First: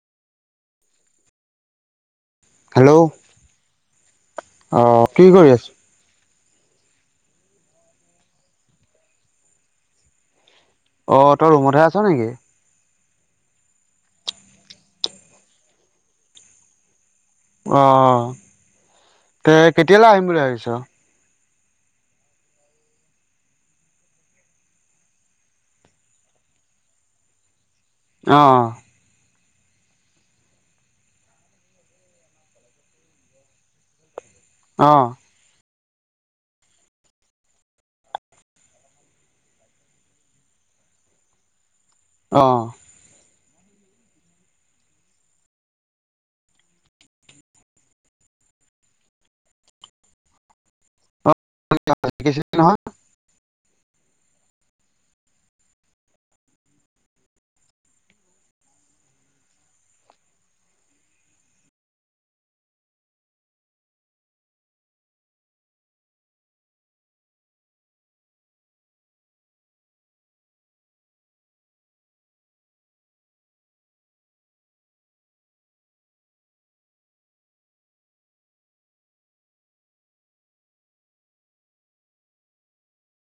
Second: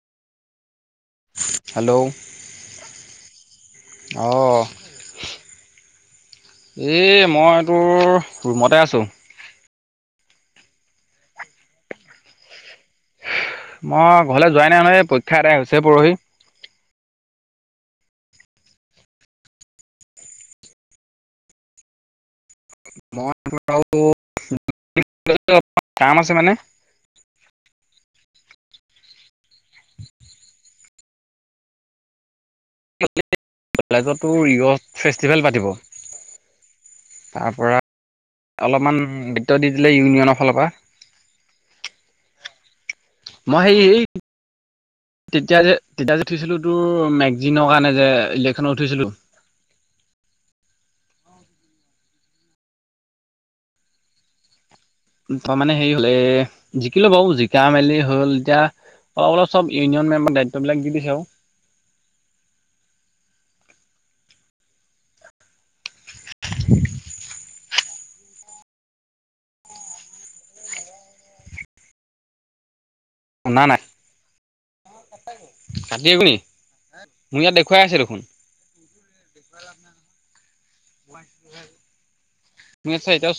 Hello hello অঁ কি কৰি আছ। এ মই তোৰ ৰুমতে আছোঁ অ তই ৰুমহে আছ নেকি মই ঘৰলে যোৱাই নাই নহয় এ পৰীক্ষা আদাই হৈছেহে পৰখি। অঁ তে কেতিয়ালে আহিম বুলি ভাবিছ? মই তোৰ আও কাম আছে মানে। অ অ। [inaudible] কলেজতো ৰিঅ অ' ফেষ্টিভেল পাতিব। তাৰপৰা অলপমান দিত্ব দি দিলে ইউনিয়নৰ ফাল পা। অ। মই সেই এই তেতিয়া যে তেতিয়া যে উঠিছিলোঁ তোৰ মেগজিনৰ কাৰণে যে ইলেকশ্যনত উঠিছিলোঁ। [unintelligible] নহয়। তই মানে হেৰি হল এ জিকিলো বাৰু জিকা মেলি হল, এতিয়া অলপ চলপ ইউনিয়নমেম্বাৰক দায়িত্ববিলাক দিছে আৰু। [unintelligible] শুনা নাই। কাটিম নি মোৰ ইয়াত দেখুৱাই আছে দেখোন। মোৰ ইয়াত চ এতিয়াও